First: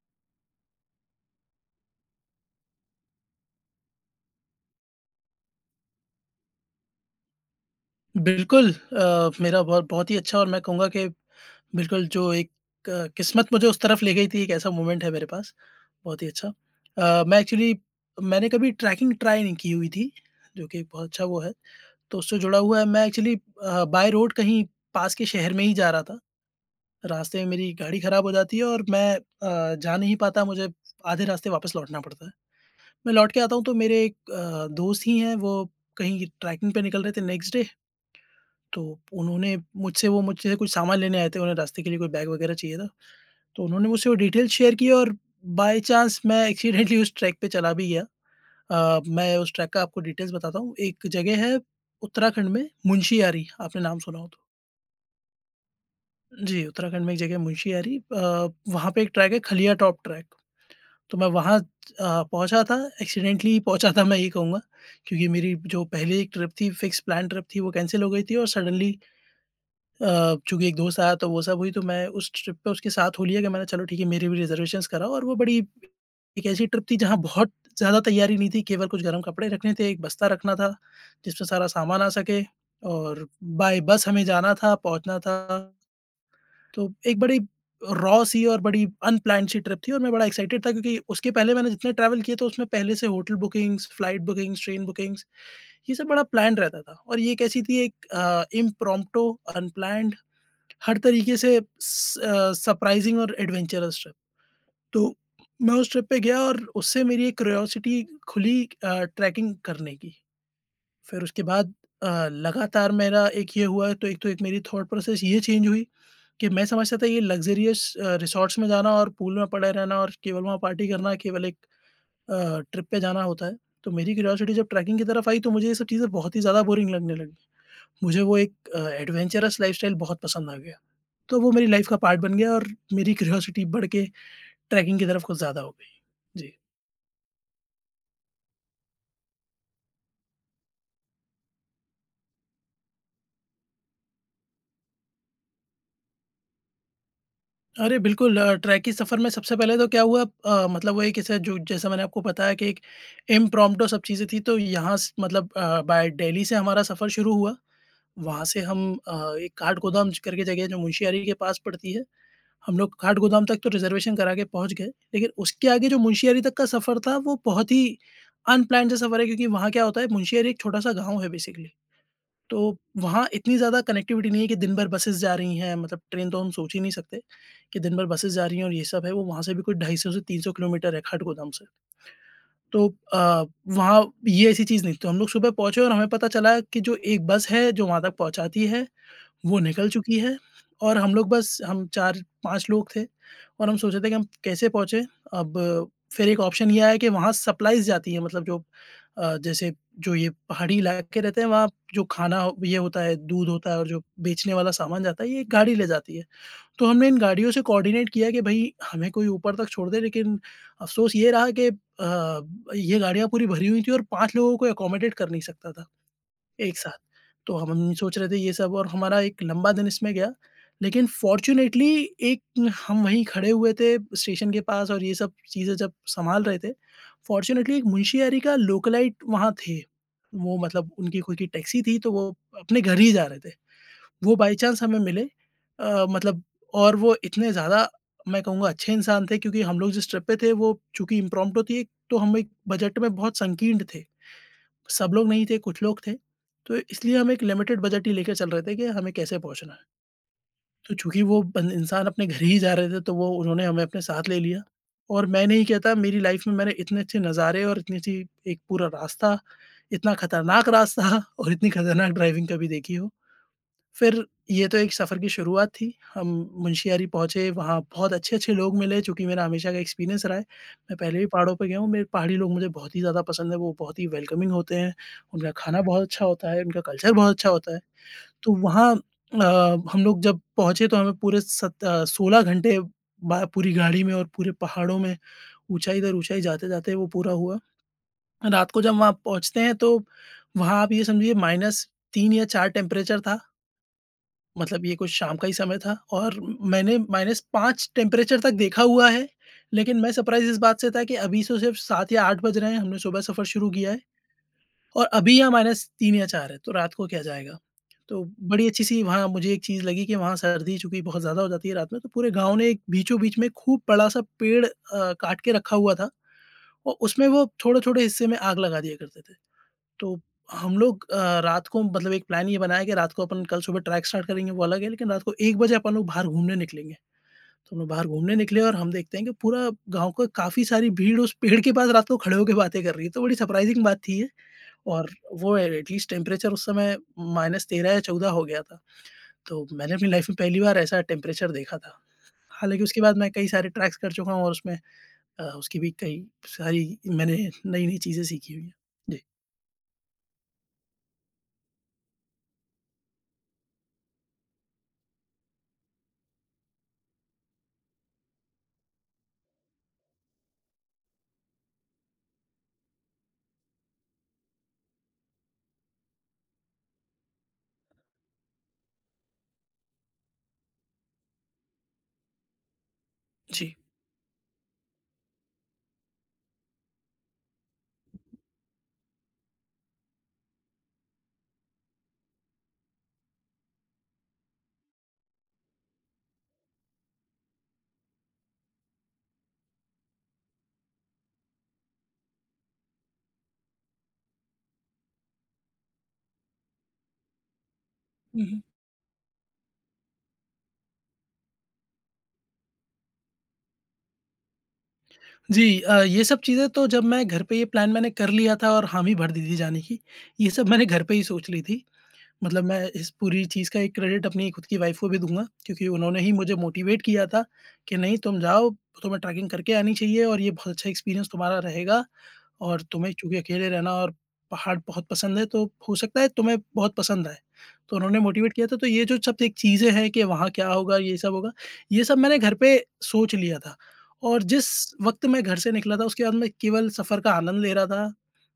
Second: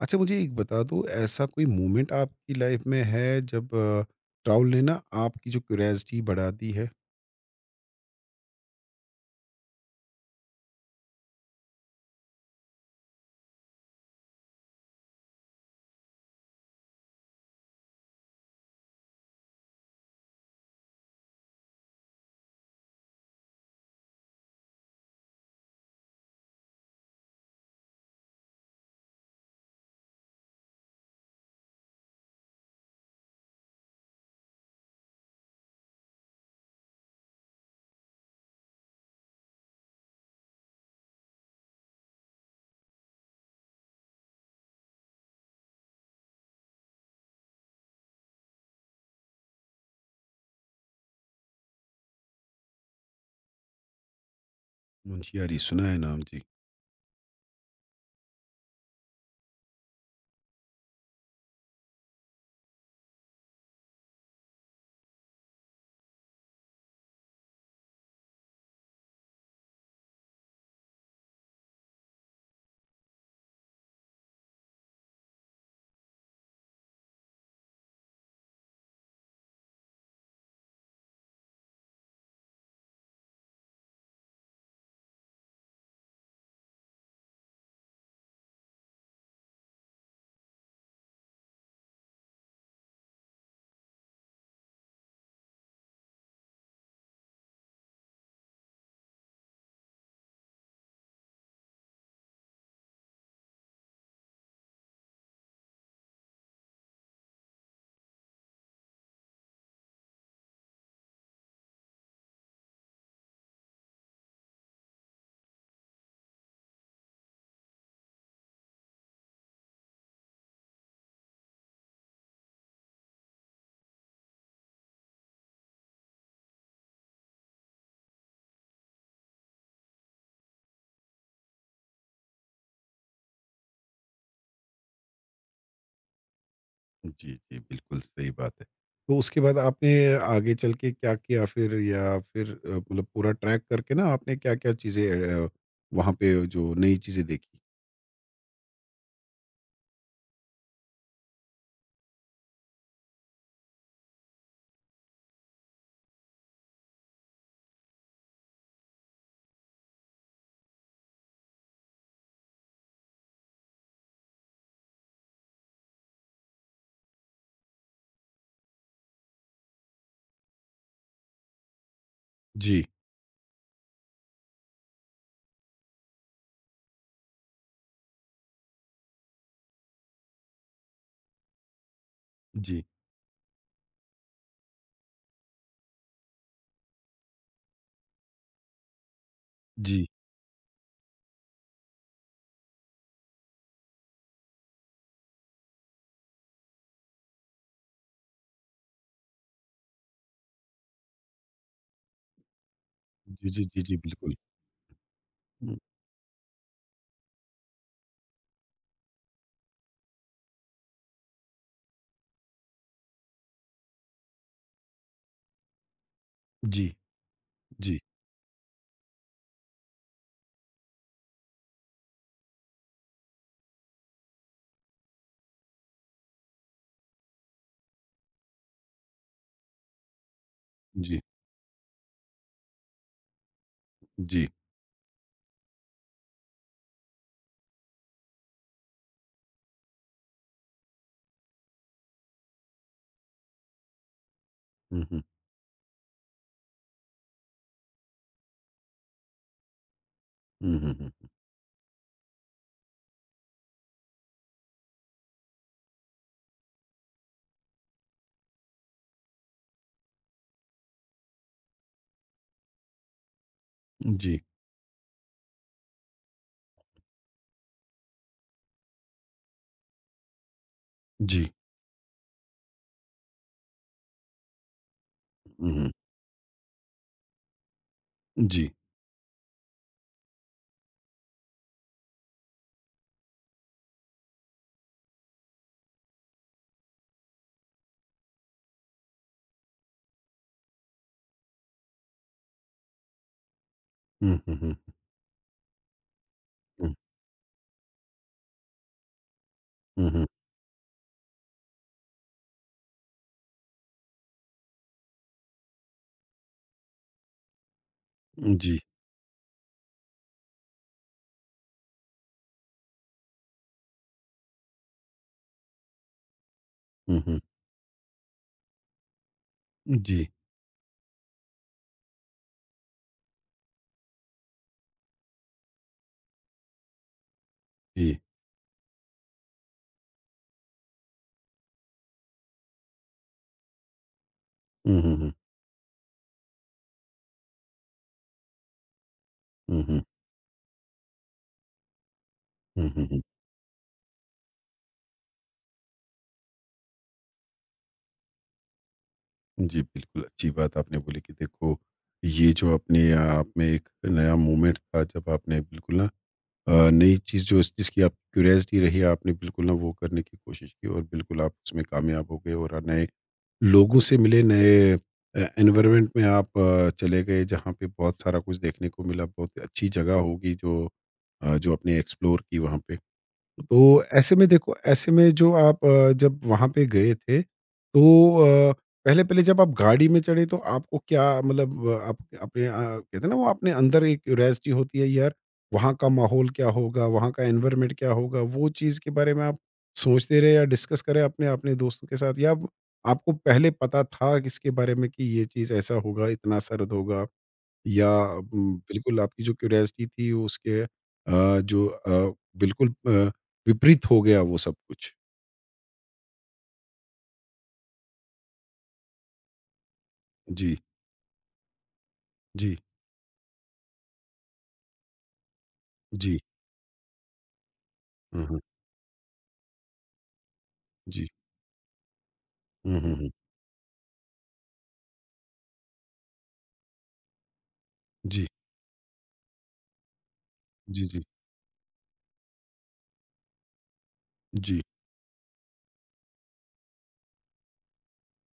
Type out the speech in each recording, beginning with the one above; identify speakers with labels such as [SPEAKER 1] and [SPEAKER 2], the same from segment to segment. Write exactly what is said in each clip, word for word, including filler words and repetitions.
[SPEAKER 1] अच्छा, मुझे एक बता दो, ऐसा कोई मोमेंट आपकी लाइफ में है जब ट्रैवल ने ना आपकी जो क्यूरियोसिटी बढ़ा दी है।
[SPEAKER 2] बिल्कुल, अ, मेरा बहुत बहुत ही अच्छा। और मैं कहूँगा कि बिल्कुल जो एक अ, किस्मत मुझे उस तरफ ले गई थी, एक ऐसा मोमेंट है मेरे पास, बहुत ही अच्छा। अ, मैं एक्चुअली मैंने कभी ट्रैकिंग ट्राई नहीं की हुई थी, जो कि एक बहुत अच्छा वो है। तो उससे जुड़ा हुआ है, मैं एक्चुअली अ, बाय रोड कहीं पास के शहर में ही जा रहा था। रास्ते में मेरी गाड़ी खराब हो जाती है और मैं अ, जा नहीं पाता, मुझे आधे रास्ते वापस लौटना पड़ता है। मैं लौट के आता हूँ तो मेरे एक अ, दोस्त ही हैं, वो कहीं ट्रैकिंग पे निकल रहे थे नेक्स्ट डे। तो उन्होंने मुझसे वो मुझसे कुछ सामान लेने आए थे, उन्हें रास्ते के लिए कोई बैग वगैरह चाहिए था। तो उन्होंने मुझसे वो डिटेल्स शेयर की और बाय चांस मैं एक्सीडेंटली उस ट्रैक पे चला भी गया। अ, मैं उस ट्रैक का आपको डिटेल्स बताता हूँ। एक जगह है उत्तराखंड में मुंशियारी, आपने नाम सुना हो तो।
[SPEAKER 1] मुंशियारी सुना है नाम जी।
[SPEAKER 2] जी, उत्तराखंड में एक जगह है मुंशियारी, अ, वहाँ पे एक ट्रैक है, खलिया टॉप ट्रैक। तो मैं वहाँ अ, पहुँचा था, एक्सीडेंटली पहुँचा था मैं ये कहूँगा, क्योंकि मेरी जो पहले एक ट्रिप थी, फिक्स प्लान ट्रिप थी, वो कैंसल हो गई थी और सडनली अ, चूँकि एक दोस्त आया तो वो सब हुई, तो मैं उस ट्रिप पे उसके साथ हो लिया कि मैंने चलो ठीक है मेरी भी रिज़र्वेशंस कराओ। और वो बड़ी एक ऐसी ट्रिप थी जहाँ बहुत ज़्यादा तैयारी नहीं थी, केवल कुछ गर्म कपड़े रखने थे, एक बस्ता रखना था जिसमें सारा सामान आ सके, और बाय बस हमें जाना था, पहुँचना था। तो एक बड़ी रॉ सी और बड़ी अनप्लान्ड सी ट्रिप थी और मैं बड़ा एक्साइटेड था क्योंकि उसके पहले मैंने जितने ट्रैवल किए तो उसमें पहले से hotel bookings, flight bookings, train bookings, ये सब बड़ा प्लान्ड रहता था। और ये एक ऐसी थी, एक अ, इम्प्रॉम्प्टू, अनप्लान्ड, हर तरीके से स अ, सरप्राइज़िंग और एडवेंचरस ट्रिप। तो मैं उस ट्रिप पे गया और उससे मेरी एक क्यूरियोसिटी खुली, अ, ट्रैकिंग करने की। फिर उसके बाद अ, लगातार मेरा एक ये हुआ है, तो एक तो एक मेरी थॉट प्रोसेस ये चेंज हुई कि मैं समझता था ये लग्ज़रियस अ, रिसॉर्ट्स में जाना और पूल में पड़े रहना और केवल वहाँ पार्टी करना केवल एक अ, ट्रिप पे जाना होता है। तो मेरी क्यूरियोसिटी जब ट्रैकिंग की तरफ आई तो मुझे ये सब चीज़ें बहुत ही ज़्यादा बोरिंग लगने लगी। मुझे वो एक अ, एडवेंचरस लाइफ़स्टाइल बहुत पसंद आ गया। तो वो मेरी लाइफ़ का पार्ट बन गया और मेरी क्यूरियोसिटी बढ़ के ट्रैकिंग की तरफ कुछ ज़्यादा हो गई। जी।
[SPEAKER 1] जी जी, बिल्कुल सही बात है। तो उसके बाद आपने आगे चल के क्या किया फिर, या फिर अ, मतलब पूरा ट्रैक करके ना आपने क्या क्या चीज़ें वहाँ पे जो नई चीज़ें देखी।
[SPEAKER 2] अरे बिल्कुल, अ, ट्रैक के सफ़र में सबसे पहले तो क्या हुआ, अ, मतलब वही कि स जो जैसा मैंने आपको बताया कि एक इम्प्रॉम्प्टू सब चीज़ें थी, तो यहाँ स मतलब अ, बाय दिल्ली से हमारा सफ़र शुरू हुआ। वहाँ से हम अ, एक काठगोदाम ज करके जगह है जो मुंशियारी के पास पड़ती है। हम लोग काठगोदाम तक तो रिज़र्वेशन करा के पहुँच गए, लेकिन उसके आगे जो मुंशियारी तक का सफ़र था, वो बहुत ही अनप्लान्ड सा सफ़र है, क्योंकि वहाँ क्या होता है, मुंशियारी एक छोटा-सा गाँव है बेसिकली। तो
[SPEAKER 1] जी
[SPEAKER 2] वहाँ इतनी ज़्यादा कनेक्टिविटी नहीं है कि दिन भर बसेज़ जा रही हैं, मतलब ट्रेन तो हम सोच ही नहीं सकते कि दिन भर बसेज़ जा रही हैं और ये सब है, वो वहाँ से भी कोई दो सौ पचास से तीन सौ किलोमीटर है काठगोदाम से।
[SPEAKER 1] जी
[SPEAKER 2] तो अ, वहाँ ये ऐसी चीज़ नहीं थी, तो हम लोग सुबह पहुँचे और हमें पता चला कि जो एक बस है जो वहाँ तक पहुँचाती है, वो निकल
[SPEAKER 1] जी
[SPEAKER 2] चुकी है। और हम लोग बस हम चार पाँच लोग थे और हम सोच रहे थे कि हम कैसे पहुँचे? अब फिर एक ऑप्शन ये आया कि वहाँ सप्लाइज़ जाती है, मतलब जो अ, जैसे जो ये पहाड़ी इलाके रहते हैं वहाँ जो खाना हो- ये होता है,
[SPEAKER 1] जी
[SPEAKER 2] दूध
[SPEAKER 1] जी
[SPEAKER 2] होता है
[SPEAKER 1] जी
[SPEAKER 2] और
[SPEAKER 1] जी,
[SPEAKER 2] जो
[SPEAKER 1] बिल्कुल।
[SPEAKER 2] बेचने वाला सामान जाता है ये एक गाड़ी
[SPEAKER 1] हम्म।
[SPEAKER 2] ले जाती है। तो हमने इन गाड़ियों से कोऑर्डिनेट किया कि भई हमें कोई ऊपर तक छोड़ दे, लेकिन अफ़सोस ये रहा कि अ, ये गाड़ियाँ पूरी भरी हुई थी और पाँच लोगों को अकोमोडेट कर नहीं सकता था एक
[SPEAKER 1] जी
[SPEAKER 2] साथ। तो हम हम
[SPEAKER 1] जी
[SPEAKER 2] सोच रहे थे ये सब और हमारा एक लंबा दिन इसमें गया, लेकिन फ़ॉर्च्यूनेटली एक हम वहीं खड़े हुए थे स्टेशन के पास और ये सब चीज़ें जब सँभाल रहे थे, फ़ॉर्च्यूनेटली एक मुंशियारी का लोकेलाइट वहाँ थे। वो मतलब
[SPEAKER 1] जी
[SPEAKER 2] उनकी खुद की टैक्सी थी, तो वो अपने घर ही जा रहे थे। वो
[SPEAKER 1] जी।
[SPEAKER 2] बाई चांस हमें मिले, अ, मतलब, और वो इतने ज़्यादा, मैं कहूँगा, अच्छे इंसान थे क्योंकि हम लोग जिस ट्रिप पे थे वो चूँकि इम्प्रॉम्प्टू थी, तो हम एक बजट में बहुत संकीर्ण थे।
[SPEAKER 1] हम्म
[SPEAKER 2] सब
[SPEAKER 1] हम्म
[SPEAKER 2] लोग नहीं थे, कुछ लोग थे, तो इसलिए हम एक लिमिटेड बजट ही लेके चल रहे थे कि हमें कैसे पहुँचना है।
[SPEAKER 1] हम्म हम्म
[SPEAKER 2] तो चूँकि
[SPEAKER 1] हम्म।
[SPEAKER 2] वो बन इंसान अपने घर ही जा रहे थे, तो वो उन्होंने हमें अपने साथ ले लिया। और मैं नहीं कहता मेरी लाइफ़ में मैंने इतने अच्छे नज़ारे और इतनी अच्छी एक पूरा रास्ता, इतना खतरनाक रास्ता और इतनी खतरनाक ड्राइविंग कभी देखी हो। फिर
[SPEAKER 1] जी
[SPEAKER 2] ये तो एक सफ़र की शुरुआत थी। हम मुंशियारी पहुँचे, वहाँ बहुत अच्छे-अच्छे लोग मिले जो कि मेरा हमेशा का एक्सपीरियंस रहा है। मैं पहले भी
[SPEAKER 1] जी।
[SPEAKER 2] पहाड़ों पे गया हूँ, मेरे पहाड़ी लोग मुझे बहुत ही ज़्यादा पसंद है, वो बहुत ही वेलकमिंग होते हैं, उनका
[SPEAKER 1] हम्म
[SPEAKER 2] खाना
[SPEAKER 1] हम्म।
[SPEAKER 2] बहुत अच्छा होता है, उनका कल्चर बहुत अच्छा होता है। तो
[SPEAKER 1] जी।
[SPEAKER 2] वहाँ अ, हम लोग जब पहुँचे तो हमें पूरे सत अ, सोलह घंटे बा पूरी गाड़ी में और पूरे पहाड़ों में ऊँचाई दर ऊँचाई जाते-जाते वो पूरा हुआ। रात को जब वहाँ पहुँचते हैं तो वहाँ आप ये समझिए माइनस तीन या चार टेम्परेचर था।
[SPEAKER 1] हम्म हम्म हम्म।
[SPEAKER 2] मतलब ये कुछ शाम का ही समय था और मैंने माइनस पाँच टेम्परेचर तक देखा हुआ है, लेकिन
[SPEAKER 1] हुँ,
[SPEAKER 2] मैं
[SPEAKER 1] हुँ।
[SPEAKER 2] सरप्राइज़ इस बात से था कि अभी तो सिर्फ़ सात या आठ बज रहे हैं, हमने सुबह सफ़र शुरू किया है और अभी यहाँ माइनस तीन या चार है, तो रात को क्या जाएगा? तो बड़ी
[SPEAKER 1] जी।
[SPEAKER 2] अच्छी-सी वहाँ मुझे एक चीज़ लगी कि वहाँ सर्दी चूँकि बहुत ज़्यादा हो जाती है रात में, तो पूरे गाँव ने एक बीचों-बीच में खूब बड़ा-सा पेड़ अ, काट के रखा हुआ था और
[SPEAKER 1] हुँ,
[SPEAKER 2] उसमें
[SPEAKER 1] हुँ।
[SPEAKER 2] वो छोटे-छोटे हिस्से में आग लगा दिया करते थे। तो
[SPEAKER 1] जी,
[SPEAKER 2] हम लोग अ, रात को मतलब एक प्लान ये बनाया कि रात को अपन कल सुबह ट्रैक स्टार्ट करेंगे वो अलग है, लेकिन रात को एक बजे अपन लोग बाहर घूमने निकलेंगे। तो हम लोग बाहर
[SPEAKER 1] जी।
[SPEAKER 2] घूमने निकले और हम देखते हैं कि पूरा गाँव का काफ़ी सारी भीड़ उस पेड़ के पास रात को खड़े होके बातें कर रही है, तो बड़ी सरप्राइज़िंग बात थी ये।
[SPEAKER 1] हुँ,
[SPEAKER 2] और
[SPEAKER 1] हुँ, हुँ।
[SPEAKER 2] वो एटलीस्ट टेम्परेचर उस समय माइनस तेरह या चौदह हो गया था। तो
[SPEAKER 1] हुँ,
[SPEAKER 2] मैंने
[SPEAKER 1] हुँ।
[SPEAKER 2] अपनी लाइफ़ में पहली बार ऐसा टेम्परेचर देखा था। हालाँकि
[SPEAKER 1] हुँ,
[SPEAKER 2] उसके
[SPEAKER 1] हुँ,
[SPEAKER 2] बाद
[SPEAKER 1] हुँ।
[SPEAKER 2] मैं कई सारे ट्रैक्स कर चुका हूँ और उसमें अ, उसकी भी कई सारी मैंने नई-नई चीज़ें सीखी हुई हैं। जी।
[SPEAKER 1] जी, बिल्कुल अच्छी बात आपने बोली कि देखो, ये जो अपने आप में एक नया मोमेंट था जब आपने बिल्कुल ना अ, नई चीज़ जो जिसकी आप क्यूरियोसिटी रही, आपने बिल्कुल ना वो करने की कोशिश की और बिल्कुल आप उसमें कामयाब हो गए और नए लोगों से मिले, नए ए एनवायरनमेंट में आप अ, चले गए जहाँ पे बहुत सारा कुछ देखने को मिला, बहुत अच्छी जगह होगी जो अ, जो आपने एक्सप्लोर की वहाँ पे।
[SPEAKER 2] जी।
[SPEAKER 1] तो ऐसे में देखो, ऐसे में जो आप अ, जब वहाँ पे गए थे, तो अ, पहले-पहले जब आप गाड़ी में चढ़े तो आपको क्या मतलब अ, आप अपने अ, कहते हैं ना वो अपने अंदर एक क्यूरियोसिटी होती है यार, वहाँ का माहौल क्या होगा, वहाँ का एनवायरनमेंट क्या होगा, वो चीज़ के बारे में आप सोचते रहे या डिस्कस करें अपने-अपने दोस्तों के साथ, या आप- आपको पहले पता था कि इसके बारे में कि ये चीज़ ऐसा होगा, इतना सर्द होगा? या
[SPEAKER 2] हुँ, हुँ।
[SPEAKER 1] उम, बिल्कुल आपकी जो क्यूरियोसिटी थी उसके अ, जो अ, बिल्कुल अ, विपरीत हो गया वो सब कुछ।
[SPEAKER 2] जी, अ, ये सब चीज़ें तो जब मैं घर पे ये प्लान मैंने कर लिया था और हामी भर दी थी जाने की, ये सब
[SPEAKER 1] जी,
[SPEAKER 2] मैंने घर पे ही सोच ली थी। मतलब
[SPEAKER 1] जी,
[SPEAKER 2] मैं इस पूरी चीज़ का एक क्रेडिट अपनी खुद की वाइफ़ को भी दूँगा क्योंकि उन्होंने ही
[SPEAKER 1] जी।
[SPEAKER 2] मुझे मोटिवेट किया था कि नहीं तुम
[SPEAKER 1] हुँ, हुँ।
[SPEAKER 2] जाओ, तुम्हें ट्रैकिंग करके आनी चाहिए और ये बहुत अच्छा
[SPEAKER 1] जी।
[SPEAKER 2] एक्सपीरियंस तुम्हारा रहेगा, और
[SPEAKER 1] हुँ,
[SPEAKER 2] तुम्हें
[SPEAKER 1] हुँ, हुँ।
[SPEAKER 2] चूँकि अकेले रहना और पहाड़ बहुत पसंद है, तो हो सकता है तुम्हें बहुत पसंद आए। तो उन्होंने
[SPEAKER 1] जी,
[SPEAKER 2] मोटिवेट किया था, तो ये जो सब एक चीज़ें हैं कि वहाँ क्या होगा,
[SPEAKER 1] जी,
[SPEAKER 2] ये
[SPEAKER 1] जी,
[SPEAKER 2] सब होगा, ये सब मैंने घर पे सोच लिया था। और जिस
[SPEAKER 1] जी,
[SPEAKER 2] वक़्त मैं घर से निकला था, उसके बाद मैं केवल सफ़र का आनंद ले रहा था,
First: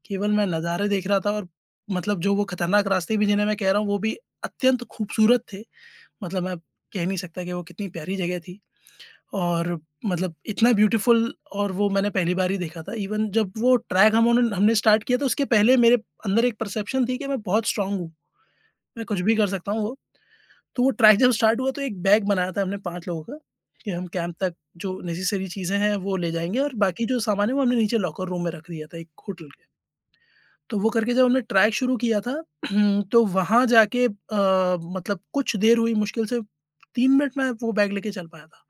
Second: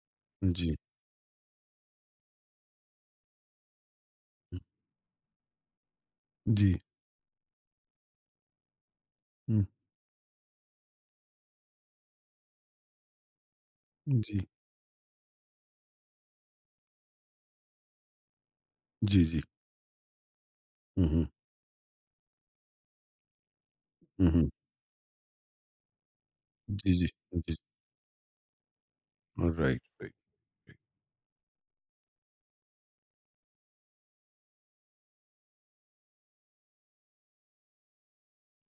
[SPEAKER 2] केवल मैं
[SPEAKER 1] जी,
[SPEAKER 2] नज़ारे देख रहा था, और मतलब जो वो खतरनाक रास्ते भी जिन्हें मैं कह रहा हूँ, वो भी
[SPEAKER 1] हुँ,
[SPEAKER 2] अत्यंत खूबसूरत थे। मतलब मैं
[SPEAKER 1] जी,
[SPEAKER 2] कह नहीं सकता कि वो कितनी प्यारी जगह थी।
[SPEAKER 1] हुँ,
[SPEAKER 2] और मतलब इतना ब्यूटीफुल और वो मैंने पहली बार ही देखा था। इवन जब वो ट्रैक हम
[SPEAKER 1] जी,
[SPEAKER 2] उन्होंने हमने स्टार्ट किया तो उसके पहले मेरे अंदर एक परसेप्शन थी कि मैं बहुत स्ट्रॉन्ग हूँ, मैं कुछ
[SPEAKER 1] जी,
[SPEAKER 2] भी
[SPEAKER 1] जी।
[SPEAKER 2] कर सकता हूँ वो। तो वो
[SPEAKER 1] हुँ,
[SPEAKER 2] ट्रैक
[SPEAKER 1] हुँ,
[SPEAKER 2] जब स्टार्ट हुआ तो एक बैग बनाया था हमने पाँच लोगों का कि हम
[SPEAKER 1] हुँ,
[SPEAKER 2] कैंप
[SPEAKER 1] हुँ।
[SPEAKER 2] तक जो नेसेसरी चीज़ें हैं वो ले जाएँगे, और
[SPEAKER 1] जी,
[SPEAKER 2] बाकी
[SPEAKER 1] जी,
[SPEAKER 2] जो सामान है
[SPEAKER 1] जी।
[SPEAKER 2] वो हमने नीचे लॉकर रूम में रख दिया था एक होटल
[SPEAKER 1] राइट,
[SPEAKER 2] के।
[SPEAKER 1] Right, right.
[SPEAKER 2] तो वो करके जब हमने ट्रैक शुरू किया था तो वहाँ जाके अ, मतलब कुछ देर हुई, मुश्किल से तीन मिनट मैं वो बैग लेके चल पाया था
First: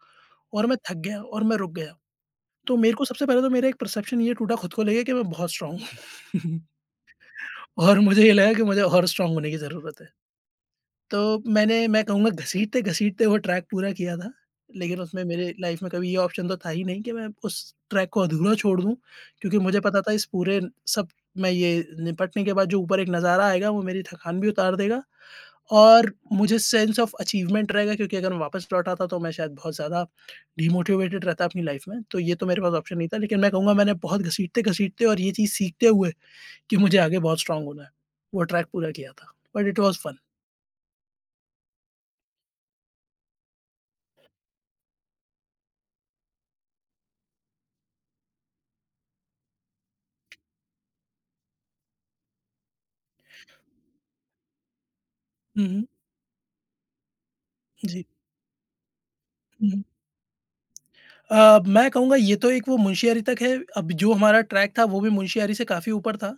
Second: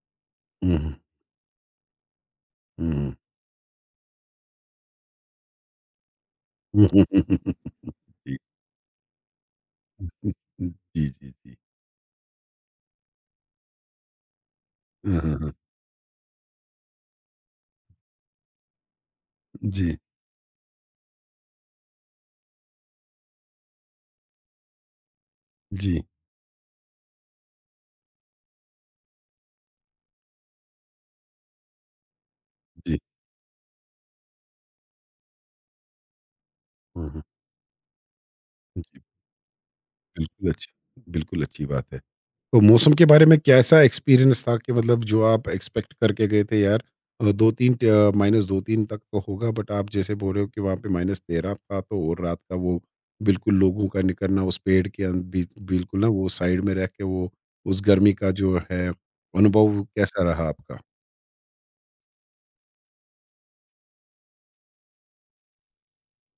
[SPEAKER 2] और
[SPEAKER 1] हुँ,
[SPEAKER 2] मैं
[SPEAKER 1] हुँ,
[SPEAKER 2] थक गया और मैं रुक गया। तो
[SPEAKER 1] हुँ,
[SPEAKER 2] मेरे को
[SPEAKER 1] हुँ।
[SPEAKER 2] सबसे पहले तो मेरा एक परसेप्शन ये टूटा खुद को लेके कि मैं बहुत स्ट्राँग हूँ। और मुझे ये
[SPEAKER 1] जी,
[SPEAKER 2] लगा कि मुझे और स्ट्राँग होने की ज़रूरत है।
[SPEAKER 1] हुँ, जी,
[SPEAKER 2] तो
[SPEAKER 1] जी, जी।
[SPEAKER 2] मैंने मैं कहूँगा घसीटते-घसीटते वो ट्रैक पूरा किया था, लेकिन
[SPEAKER 1] हाँ,
[SPEAKER 2] उसमें
[SPEAKER 1] हाँ, हाँ।
[SPEAKER 2] मेरे लाइफ़ में कभी ये ऑप्शन तो था ही नहीं कि मैं उस ट्रैक को अधूरा छोड़ दूँ, क्योंकि मुझे
[SPEAKER 1] जी,
[SPEAKER 2] पता था इस पूरे सब मैं ये निपटने के बाद जो ऊपर एक नज़ारा आएगा वो मेरी थकान भी उतार देगा
[SPEAKER 1] जी,
[SPEAKER 2] और मुझे सेंस ऑफ अचीवमेंट रहेगा, क्योंकि अगर मैं वापस लौट आता तो मैं शायद बहुत ज़्यादा डिमोटिवेटेड रहता अपनी लाइफ में, तो ये तो मेरे पास ऑप्शन
[SPEAKER 1] जी।
[SPEAKER 2] नहीं था। लेकिन मैं कहूँगा मैंने बहुत घसीटते-घसीटते और ये चीज़ सीखते हुए कि मुझे
[SPEAKER 1] हुँ,
[SPEAKER 2] आगे
[SPEAKER 1] हुँ।
[SPEAKER 2] बहुत स्ट्रॉन्ग होना है, वो ट्रैक पूरा
[SPEAKER 1] जी,
[SPEAKER 2] किया था। But it was fun.
[SPEAKER 1] बिल्कुल अच्छी बिल्कुल अच्छी बात है। तो मौसम के बारे में कैसा एक्सपीरियंस था कि मतलब जो आप एक्सपेक्ट करके गए थे यार, अ, दो तीन, अ, माइनस दो तीन तक तो होगा, बट आप जैसे बोल रहे हो कि वहाँ पे माइनस तेरह था, तो और रात का वो बिल्कुल लोगों का निकलना उस पेड़ के अन- बी-
[SPEAKER 2] हुँ, हुँ।
[SPEAKER 1] बिल्कुल ना वो साइड में रह के वो उस
[SPEAKER 2] जी।
[SPEAKER 1] गर्मी का जो है अनुभव
[SPEAKER 2] हुँ।
[SPEAKER 1] कैसा रहा आपका?
[SPEAKER 2] अ, मैं कहूँगा ये तो एक वो मुंशियारी तक है, अब जो हमारा ट्रैक था वो भी मुंशियारी से काफ़ी ऊपर था,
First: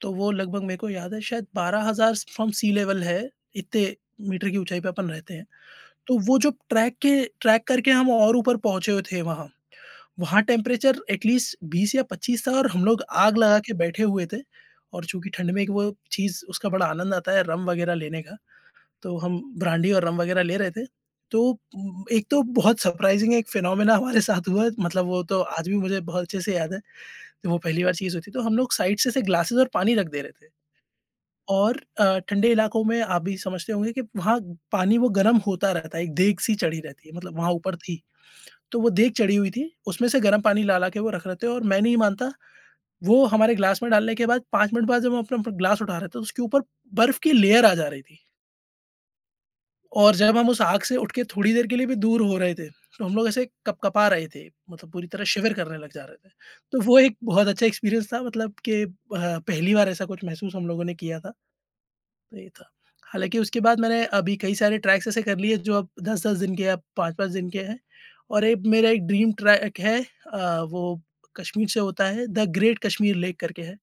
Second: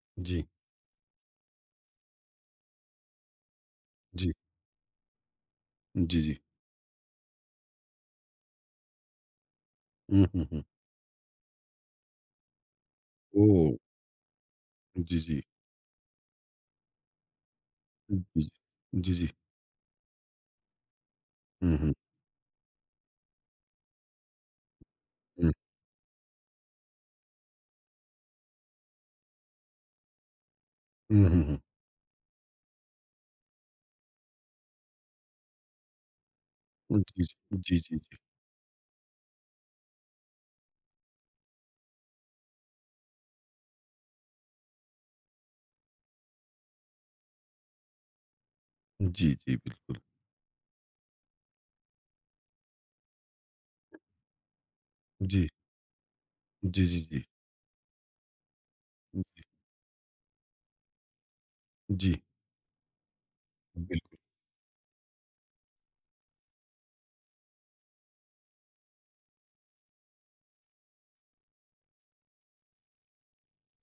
[SPEAKER 2] तो वो
[SPEAKER 1] जी,
[SPEAKER 2] लगभग मेरे को याद है शायद बारह हज़ार फ्रॉम सी लेवल है, इतने
[SPEAKER 1] जी,
[SPEAKER 2] मीटर की ऊँचाई पे अपन रहते हैं। तो
[SPEAKER 1] जी,
[SPEAKER 2] वो
[SPEAKER 1] जी।
[SPEAKER 2] जो ट्रैक के ट्रैक करके हम और ऊपर पहुँचे हुए थे वहाँ।
[SPEAKER 1] हुँ,
[SPEAKER 2] वहाँ
[SPEAKER 1] हुँ, हुँ।
[SPEAKER 2] टेम्परेचर एटलीस्ट बीस या पच्चीस था और हम लोग आग लगा
[SPEAKER 1] ओह!
[SPEAKER 2] के बैठे हुए थे। और
[SPEAKER 1] जी,
[SPEAKER 2] चूँकि
[SPEAKER 1] जी।
[SPEAKER 2] ठंड में एक वो चीज़ उसका बड़ा आनंद आता है रम वग़ैरह लेने का,
[SPEAKER 1] जी, जी,
[SPEAKER 2] तो
[SPEAKER 1] जी।
[SPEAKER 2] हम ब्रांडी और रम वग़ैरह ले रहे थे। तो
[SPEAKER 1] हुँ, हुँ,
[SPEAKER 2] उम, एक तो बहुत सरप्राइज़िंग एक फिनोमेना हमारे साथ हुआ, मतलब वो तो
[SPEAKER 1] हुँ।
[SPEAKER 2] आज भी मुझे बहुत अच्छे से याद है। तो वो पहली बार चीज़ हुई थी, तो हम लोग साइड से ऐसे ग्लासेस और पानी रख दे रहे थे।
[SPEAKER 1] हुँ, हुँ, हुँ।
[SPEAKER 2] और अ, ठंडे इलाकों में आप भी समझते होंगे कि वहाँ पानी वो गर्म होता रहता है, एक देग सी
[SPEAKER 1] जी, हम्म, हम्म,
[SPEAKER 2] चढ़ी
[SPEAKER 1] हम्म, हम्म,
[SPEAKER 2] रहती है, मतलब वहाँ
[SPEAKER 1] हम्म, हम्म।
[SPEAKER 2] ऊपर
[SPEAKER 1] जी, जी, जी,
[SPEAKER 2] थी।
[SPEAKER 1] जी।
[SPEAKER 2] तो वो देग चढ़ी हुई थी, उसमें से गर्म पानी ला-ला के वो रख रहे थे और मैं नहीं मानता, वो हमारे ग्लास में डालने के बाद पाँच मिनट बाद जब हम अपना ग्लास उठा रहे थे, तो उसके ऊपर बर्फ़ की लेयर आ जा रही थी।
[SPEAKER 1] जी, जी, बिल्कुल।
[SPEAKER 2] और जब हम उस आग से उठ के थोड़ी देर के लिए भी दूर हो रहे थे, तो हम लोग ऐसे कँप-कँपा रहे थे, मतलब पूरी तरह
[SPEAKER 1] जी।
[SPEAKER 2] शिविर करने लग जा रहे थे। तो
[SPEAKER 1] जी,
[SPEAKER 2] वो
[SPEAKER 1] जी,
[SPEAKER 2] एक
[SPEAKER 1] जी।
[SPEAKER 2] बहुत अच्छा एक्सपीरियंस था, मतलब कि अ,
[SPEAKER 1] जी,
[SPEAKER 2] पहली बार ऐसा कुछ महसूस हम लोगों ने किया था।
[SPEAKER 1] जी,
[SPEAKER 2] तो ये था। हालाँकि उसके बाद मैंने
[SPEAKER 1] बिल्कुल।
[SPEAKER 2] अभी कई सारे ट्रैक्स ऐसे कर लिए जो अब दस दस दिन के या पाँच पाँच दिन के हैं। और एक मेरा एक ड्रीम ट्रैक है, अ, वो कश्मीर से होता है, द ग्रेट कश्मीर लेक करके है।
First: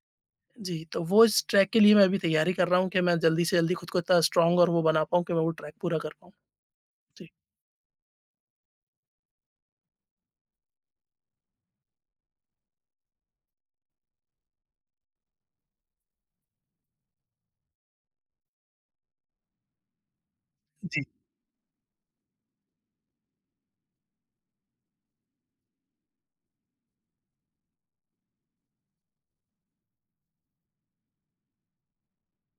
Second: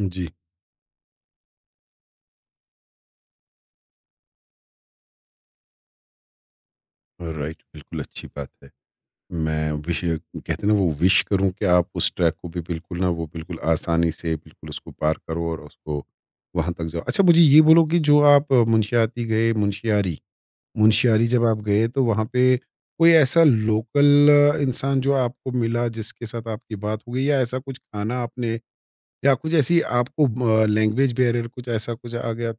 [SPEAKER 1] जी,
[SPEAKER 2] जी, तो वो इस ट्रैक के लिए मैं अभी तैयारी कर रहा हूँ कि मैं जल्दी से जल्दी खुद को इतना स्ट्रॉन्ग और वो बना पाऊँ कि मैं वो ट्रैक पूरा कर पाऊँ। जी।
[SPEAKER 1] राइट, बिल्कुल अच्छी बात है। मैं विश कहते हैं ना, वो विश करूँ कि आप उस ट्रैक को भी बिल्कुल ना वो बिल्कुल आसानी से बिल्कुल उसको पार करो और उसको वहाँ तक जाओ। अच्छा, मुझे ये बोलो कि जो आप मुनस्याती गए मुनस्यारी,
[SPEAKER 2] जी।
[SPEAKER 1] मुनस्यारी जब आप गए तो वहाँ पे कोई ऐसा लोकल अ, इंसान जो आपको मिला जिसके साथ आपकी बात हो गई, या ऐसा कुछ खाना आपने, या कुछ ऐसी आपको अ, लैंग्वेज बैरियर कुछ ऐसा कुछ आ गया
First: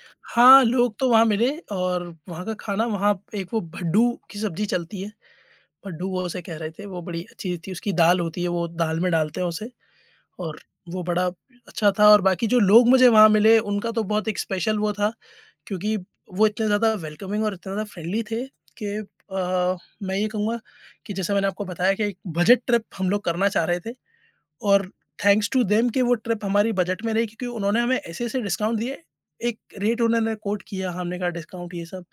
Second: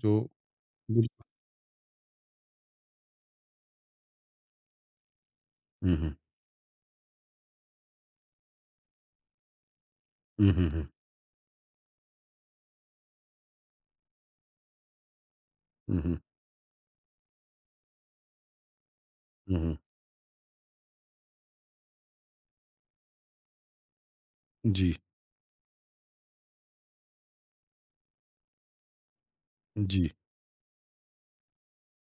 [SPEAKER 1] जो,
[SPEAKER 2] हाँ, लोग तो
[SPEAKER 1] बिल्कुल।
[SPEAKER 2] वहाँ मिले और वहाँ का खाना, वहाँ एक वो भड्डू की सब्ज़ी चलती है,
[SPEAKER 1] हुँ,
[SPEAKER 2] भड्डू
[SPEAKER 1] हुँ।
[SPEAKER 2] वो उसे कह रहे थे, वो बड़ी अच्छी थी, उसकी दाल होती है, वो दाल में डालते हैं उसे।
[SPEAKER 1] हुँ,
[SPEAKER 2] और
[SPEAKER 1] हुँ, हुँ।
[SPEAKER 2] वो बड़ा अच्छा था। और बाकी जो लोग मुझे वहाँ मिले उनका तो बहुत एक स्पेशल वो था, क्योंकि
[SPEAKER 1] हुँ, हुँ।
[SPEAKER 2] वो इतने ज़्यादा वेलकमिंग और इतने ज़्यादा फ्रेंडली थे कि
[SPEAKER 1] हुँ, हुँ।
[SPEAKER 2] अ, मैं ये कहूँगा कि जैसे मैंने आपको बताया कि एक बजट ट्रिप हम लोग करना चाह रहे थे और
[SPEAKER 1] जी,
[SPEAKER 2] थैंक्स टू देम कि वो ट्रिप हमारी बजट में रही, क्योंकि उन्होंने हमें ऐसे ऐसे डिस्काउंट दिए, एक रेट
[SPEAKER 1] जी।
[SPEAKER 2] उन्होंने कोट किया, हमने कहा डिस्काउंट ये सब,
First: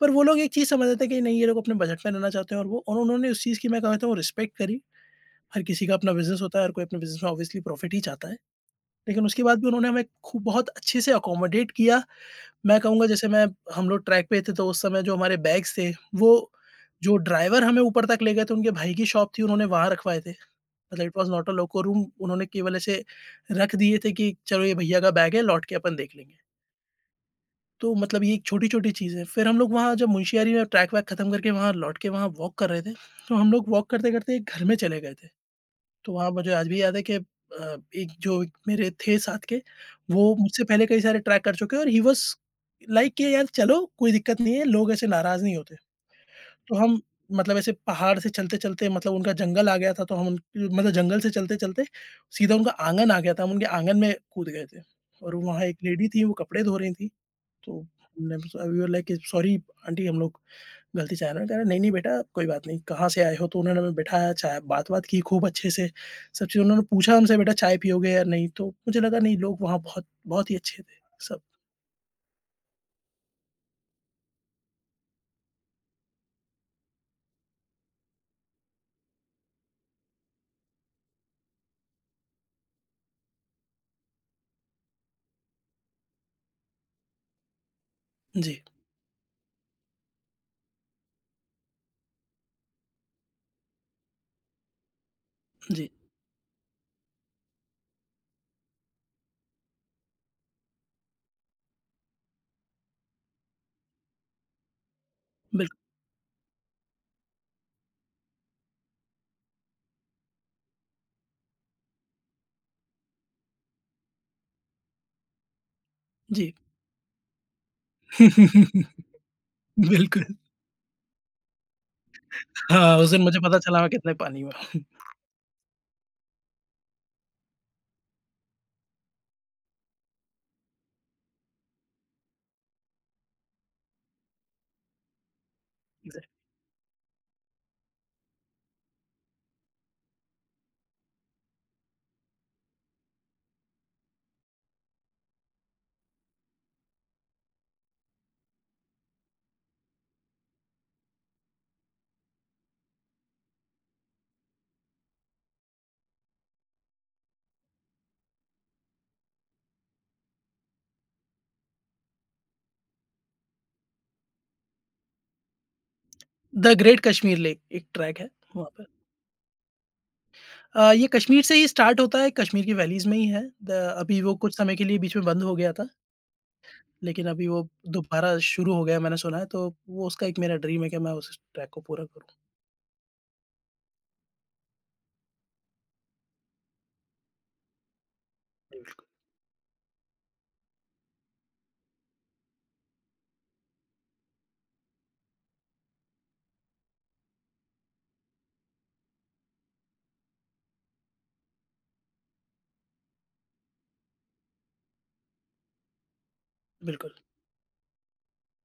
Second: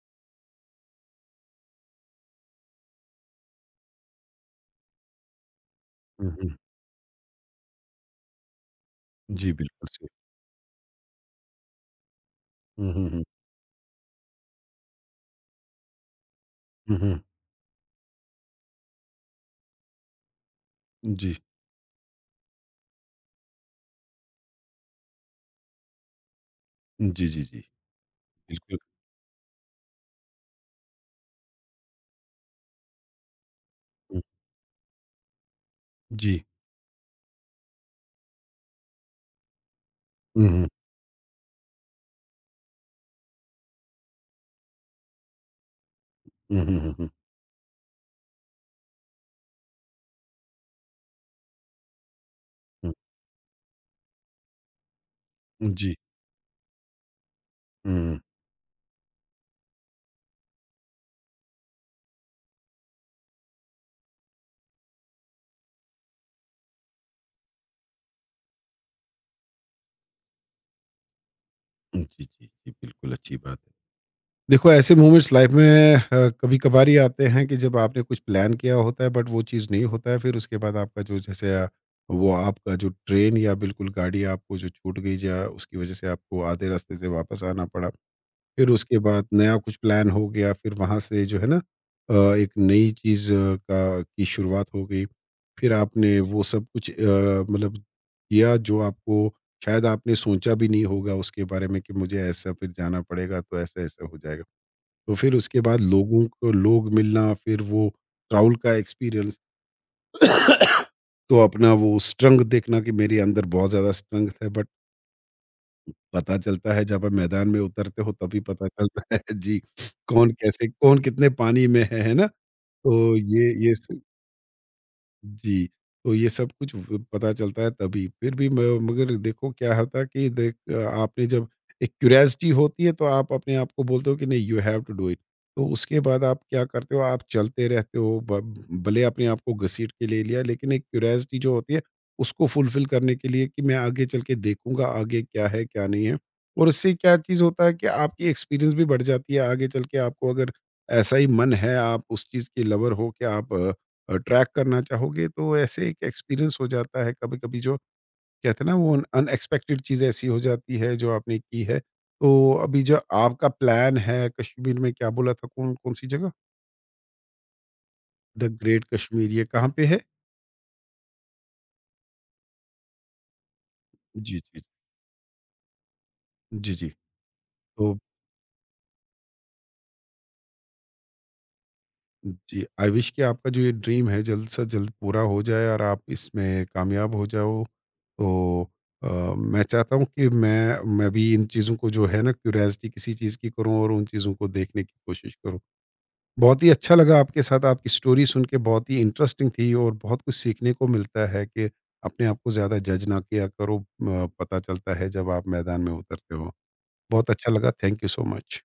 [SPEAKER 2] पर वो लोग एक चीज़ समझ रहे थे कि नहीं ये लोग अपने बजट में रहना चाहते हैं। और वो और उन्होंने उस चीज़ की, मैं कहता हूँ, रिस्पेक्ट करी। हर किसी का अपना
[SPEAKER 1] हुँ,
[SPEAKER 2] बिजनेस
[SPEAKER 1] हुँ।
[SPEAKER 2] होता है, हर कोई अपने बिजनेस में ऑब्वियसली प्रॉफिट ही चाहता है, लेकिन उसके
[SPEAKER 1] जी,
[SPEAKER 2] बाद भी
[SPEAKER 1] बिल्कुल
[SPEAKER 2] उन्होंने हमें
[SPEAKER 1] सही।
[SPEAKER 2] खूब बहुत अच्छे से अकोमोडेट किया। मैं
[SPEAKER 1] हुँ,
[SPEAKER 2] कहूँगा,
[SPEAKER 1] हुँ, हुँ।
[SPEAKER 2] जैसे मैं हम लोग ट्रैक पे थे तो उस समय जो हमारे बैग्स थे, वो
[SPEAKER 1] हुँ,
[SPEAKER 2] जो
[SPEAKER 1] हुँ।
[SPEAKER 2] ड्राइवर हमें ऊपर तक ले गए थे उनके भाई की शॉप थी, उन्होंने वहाँ रखवाए थे। मतलब इट वाज़
[SPEAKER 1] जी।
[SPEAKER 2] नॉट अ लोको रूम, उन्होंने केवल ऐसे रख दिए थे कि चलो ये भैया का बैग है, लौट के अपन देख लेंगे।
[SPEAKER 1] जी, जी, जी।
[SPEAKER 2] तो मतलब ये
[SPEAKER 1] बिल्कुल।
[SPEAKER 2] छोटी-छोटी चीज़ें। फिर हम लोग वहाँ जब मुंशियारी में ट्रैक वैक खत्म करके वहाँ लौट के वहाँ वॉक कर रहे थे, तो हम लोग वॉक
[SPEAKER 1] हुँ,
[SPEAKER 2] करते-करते एक घर में चले गए थे। तो वहाँ
[SPEAKER 1] जी।
[SPEAKER 2] मुझे आज भी याद है कि अ, एक जो एक मेरे थे साथ के, वो
[SPEAKER 1] हुँ,
[SPEAKER 2] मुझसे
[SPEAKER 1] हुँ।
[SPEAKER 2] पहले कई सारे ट्रैक कर चुके हैं और ही वाज़ लाइक कि यार चलो कोई दिक्कत नहीं है, लोग ऐसे नाराज़ नहीं होते।
[SPEAKER 1] हुँ,
[SPEAKER 2] तो
[SPEAKER 1] हुँ, हुँ,
[SPEAKER 2] हम
[SPEAKER 1] हुँ,
[SPEAKER 2] मतलब ऐसे पहाड़ से चलते-चलते, मतलब उनका जंगल आ गया था, तो हम उन मतलब जंगल से चलते-चलते सीधा उनका
[SPEAKER 1] हुँ।
[SPEAKER 2] आँगन आ गया था, हम उनके आँगन में कूद गए थे। और वहाँ एक
[SPEAKER 1] जी।
[SPEAKER 2] लेडी थी, वो कपड़े धो रही थी, तो
[SPEAKER 1] हुँ, हुँ।
[SPEAKER 2] हमने वी वर लाइक कि सॉरी आंटी हम लोग गलती से आया ना, कह रहा, "नहीं, नहीं बेटा, कोई बात नहीं, कहाँ से आए हो?" तो उन्होंने हमें बिठाया, चाय बात-वात की खूब अच्छे से, सब चीज़ उन्होंने पूछा हमसे, "बेटा चाय पियोगे या नहीं?" तो मुझे लगा, नहीं लोग वहाँ बहुत बहुत ही अच्छे थे सब।
[SPEAKER 1] हुँ, जी, जी, जी, बिल्कुल अच्छी बात है। देखो, ऐसे मोमेंट्स लाइफ़ में अ, कभी-कभार ही आते हैं कि जब आपने कुछ प्लान किया होता है, बट वो चीज़ नहीं होता है, फिर उसके बाद आपका जो जैसे अ, वो आपका जो ट्रेन या बिल्कुल गाड़ी आपको जो छूट गई या उसकी वज़ह से आपको आधे रास्ते से वापस आना पड़ा।
[SPEAKER 2] जी,
[SPEAKER 1] फिर उसके बाद नया कुछ प्लान हो गया, फिर वहाँ से जो है ना अ, एक नई चीज़ अ, का की शुरुआत हो गई। फिर
[SPEAKER 2] जी,
[SPEAKER 1] आपने वो सब कुछ अ, मतलब किया जो आपको शायद आपने सोचा भी नहीं होगा उसके बारे में कि मुझे ऐसा फिर जाना पड़ेगा तो ऐसा-ऐसा हो जाएगा। तो फिर उसके
[SPEAKER 2] बिल्कुल,
[SPEAKER 1] बाद लोगों को लोग मिलना, फिर वो ट्रैवल का एक्सपीरियंस, तो अपना वो स्ट्रेंथ देखना कि मेरे अंदर बहुत ज़्यादा स्ट्रेंथ है, बट पता
[SPEAKER 2] जी।
[SPEAKER 1] चलता है जब आप मैदान में उतरते हो तभी पता चलता है। जी।
[SPEAKER 2] बिल्कुल।
[SPEAKER 1] कौन कैसे, कौन कितने पानी में है, है ना?
[SPEAKER 2] हाँ, उस
[SPEAKER 1] तो
[SPEAKER 2] दिन मुझे
[SPEAKER 1] ये
[SPEAKER 2] पता
[SPEAKER 1] ये
[SPEAKER 2] चला
[SPEAKER 1] स
[SPEAKER 2] मैं कितने पानी में हूँ।
[SPEAKER 1] जी। तो ये सब कुछ व पता चलता है तभी। फिर भी म मगर देखो, क्या होता है कि देख आपने जब एक क्यूरियोसिटी होती है तो आप अपने आप को बोलते हो कि नहीं, you have to do it. तो उसके
[SPEAKER 2] जी,
[SPEAKER 1] बाद आप क्या करते हो, आप चलते रहते हो, ब भले अपने आप को घसीट के ले लिया, लेकिन एक क्यूरियोसिटी जो होती है उसको फुलफिल करने के लिए कि मैं आगे चल के देखूँगा आगे क्या है क्या नहीं है। और उससे क्या चीज़ होता है कि आपकी एक्सपीरियंस भी बढ़ जाती है, आगे चल के आपको अगर ऐसा ही मन है, आप उस चीज़ के लवर हो के आप ट्रैक करना चाहोगे, तो ऐसे एक एक्सपीरियंस हो जाता है कभी-कभी, जो कहते हैं ना वो अनएक्सपेक्टेड चीज़ ऐसी हो जाती है जो आपने की है। तो अभी जो आपका प्लान है कश्मीर में, क्या बोला था? कौन, कौन सी जगह?
[SPEAKER 2] द ग्रेट कश्मीर लेक एक ट्रैक है
[SPEAKER 1] द
[SPEAKER 2] वहाँ
[SPEAKER 1] ग्रेट
[SPEAKER 2] पे।
[SPEAKER 1] कश्मीर, ये कहाँ पे है?
[SPEAKER 2] अ, ये कश्मीर से ही स्टार्ट होता है, कश्मीर की वैलीज़ में ही है। द अभी वो
[SPEAKER 1] जी,
[SPEAKER 2] कुछ
[SPEAKER 1] जी।
[SPEAKER 2] समय के लिए बीच में बंद हो गया था।
[SPEAKER 1] जी, जी।
[SPEAKER 2] लेकिन अभी वो
[SPEAKER 1] तो
[SPEAKER 2] दोबारा शुरू हो गया है मैंने सुना है, तो वो उसका एक मेरा ड्रीम है कि मैं उस ट्रैक को पूरा करूँ।
[SPEAKER 1] जी, आई विश कि आपका जो ये ड्रीम है जल्द से जल्द पूरा हो जाए और आप इसमें कामयाब हो जाओ। तो
[SPEAKER 2] जी, बिल्कुल।
[SPEAKER 1] अ, मैं चाहता हूँ कि मैं मैं भी इन चीज़ों को जो है ना क्यूरियोसिटी किसी चीज़ की करूँ और उन चीज़ों को देखने की कोशिश करूँ। बहुत ही अच्छा लगा आपके साथ, आपकी स्टोरी सुन के बहुत ही इंटरेस्टिंग थी, और बहुत कुछ सीखने को मिलता है कि अपने आप को ज़्यादा जज ना किया करो। अ, पता चलता है जब आप मैदान में उतरते हो।
[SPEAKER 2] बिल्कुल।
[SPEAKER 1] बहुत अच्छा लगा। Thank you so much.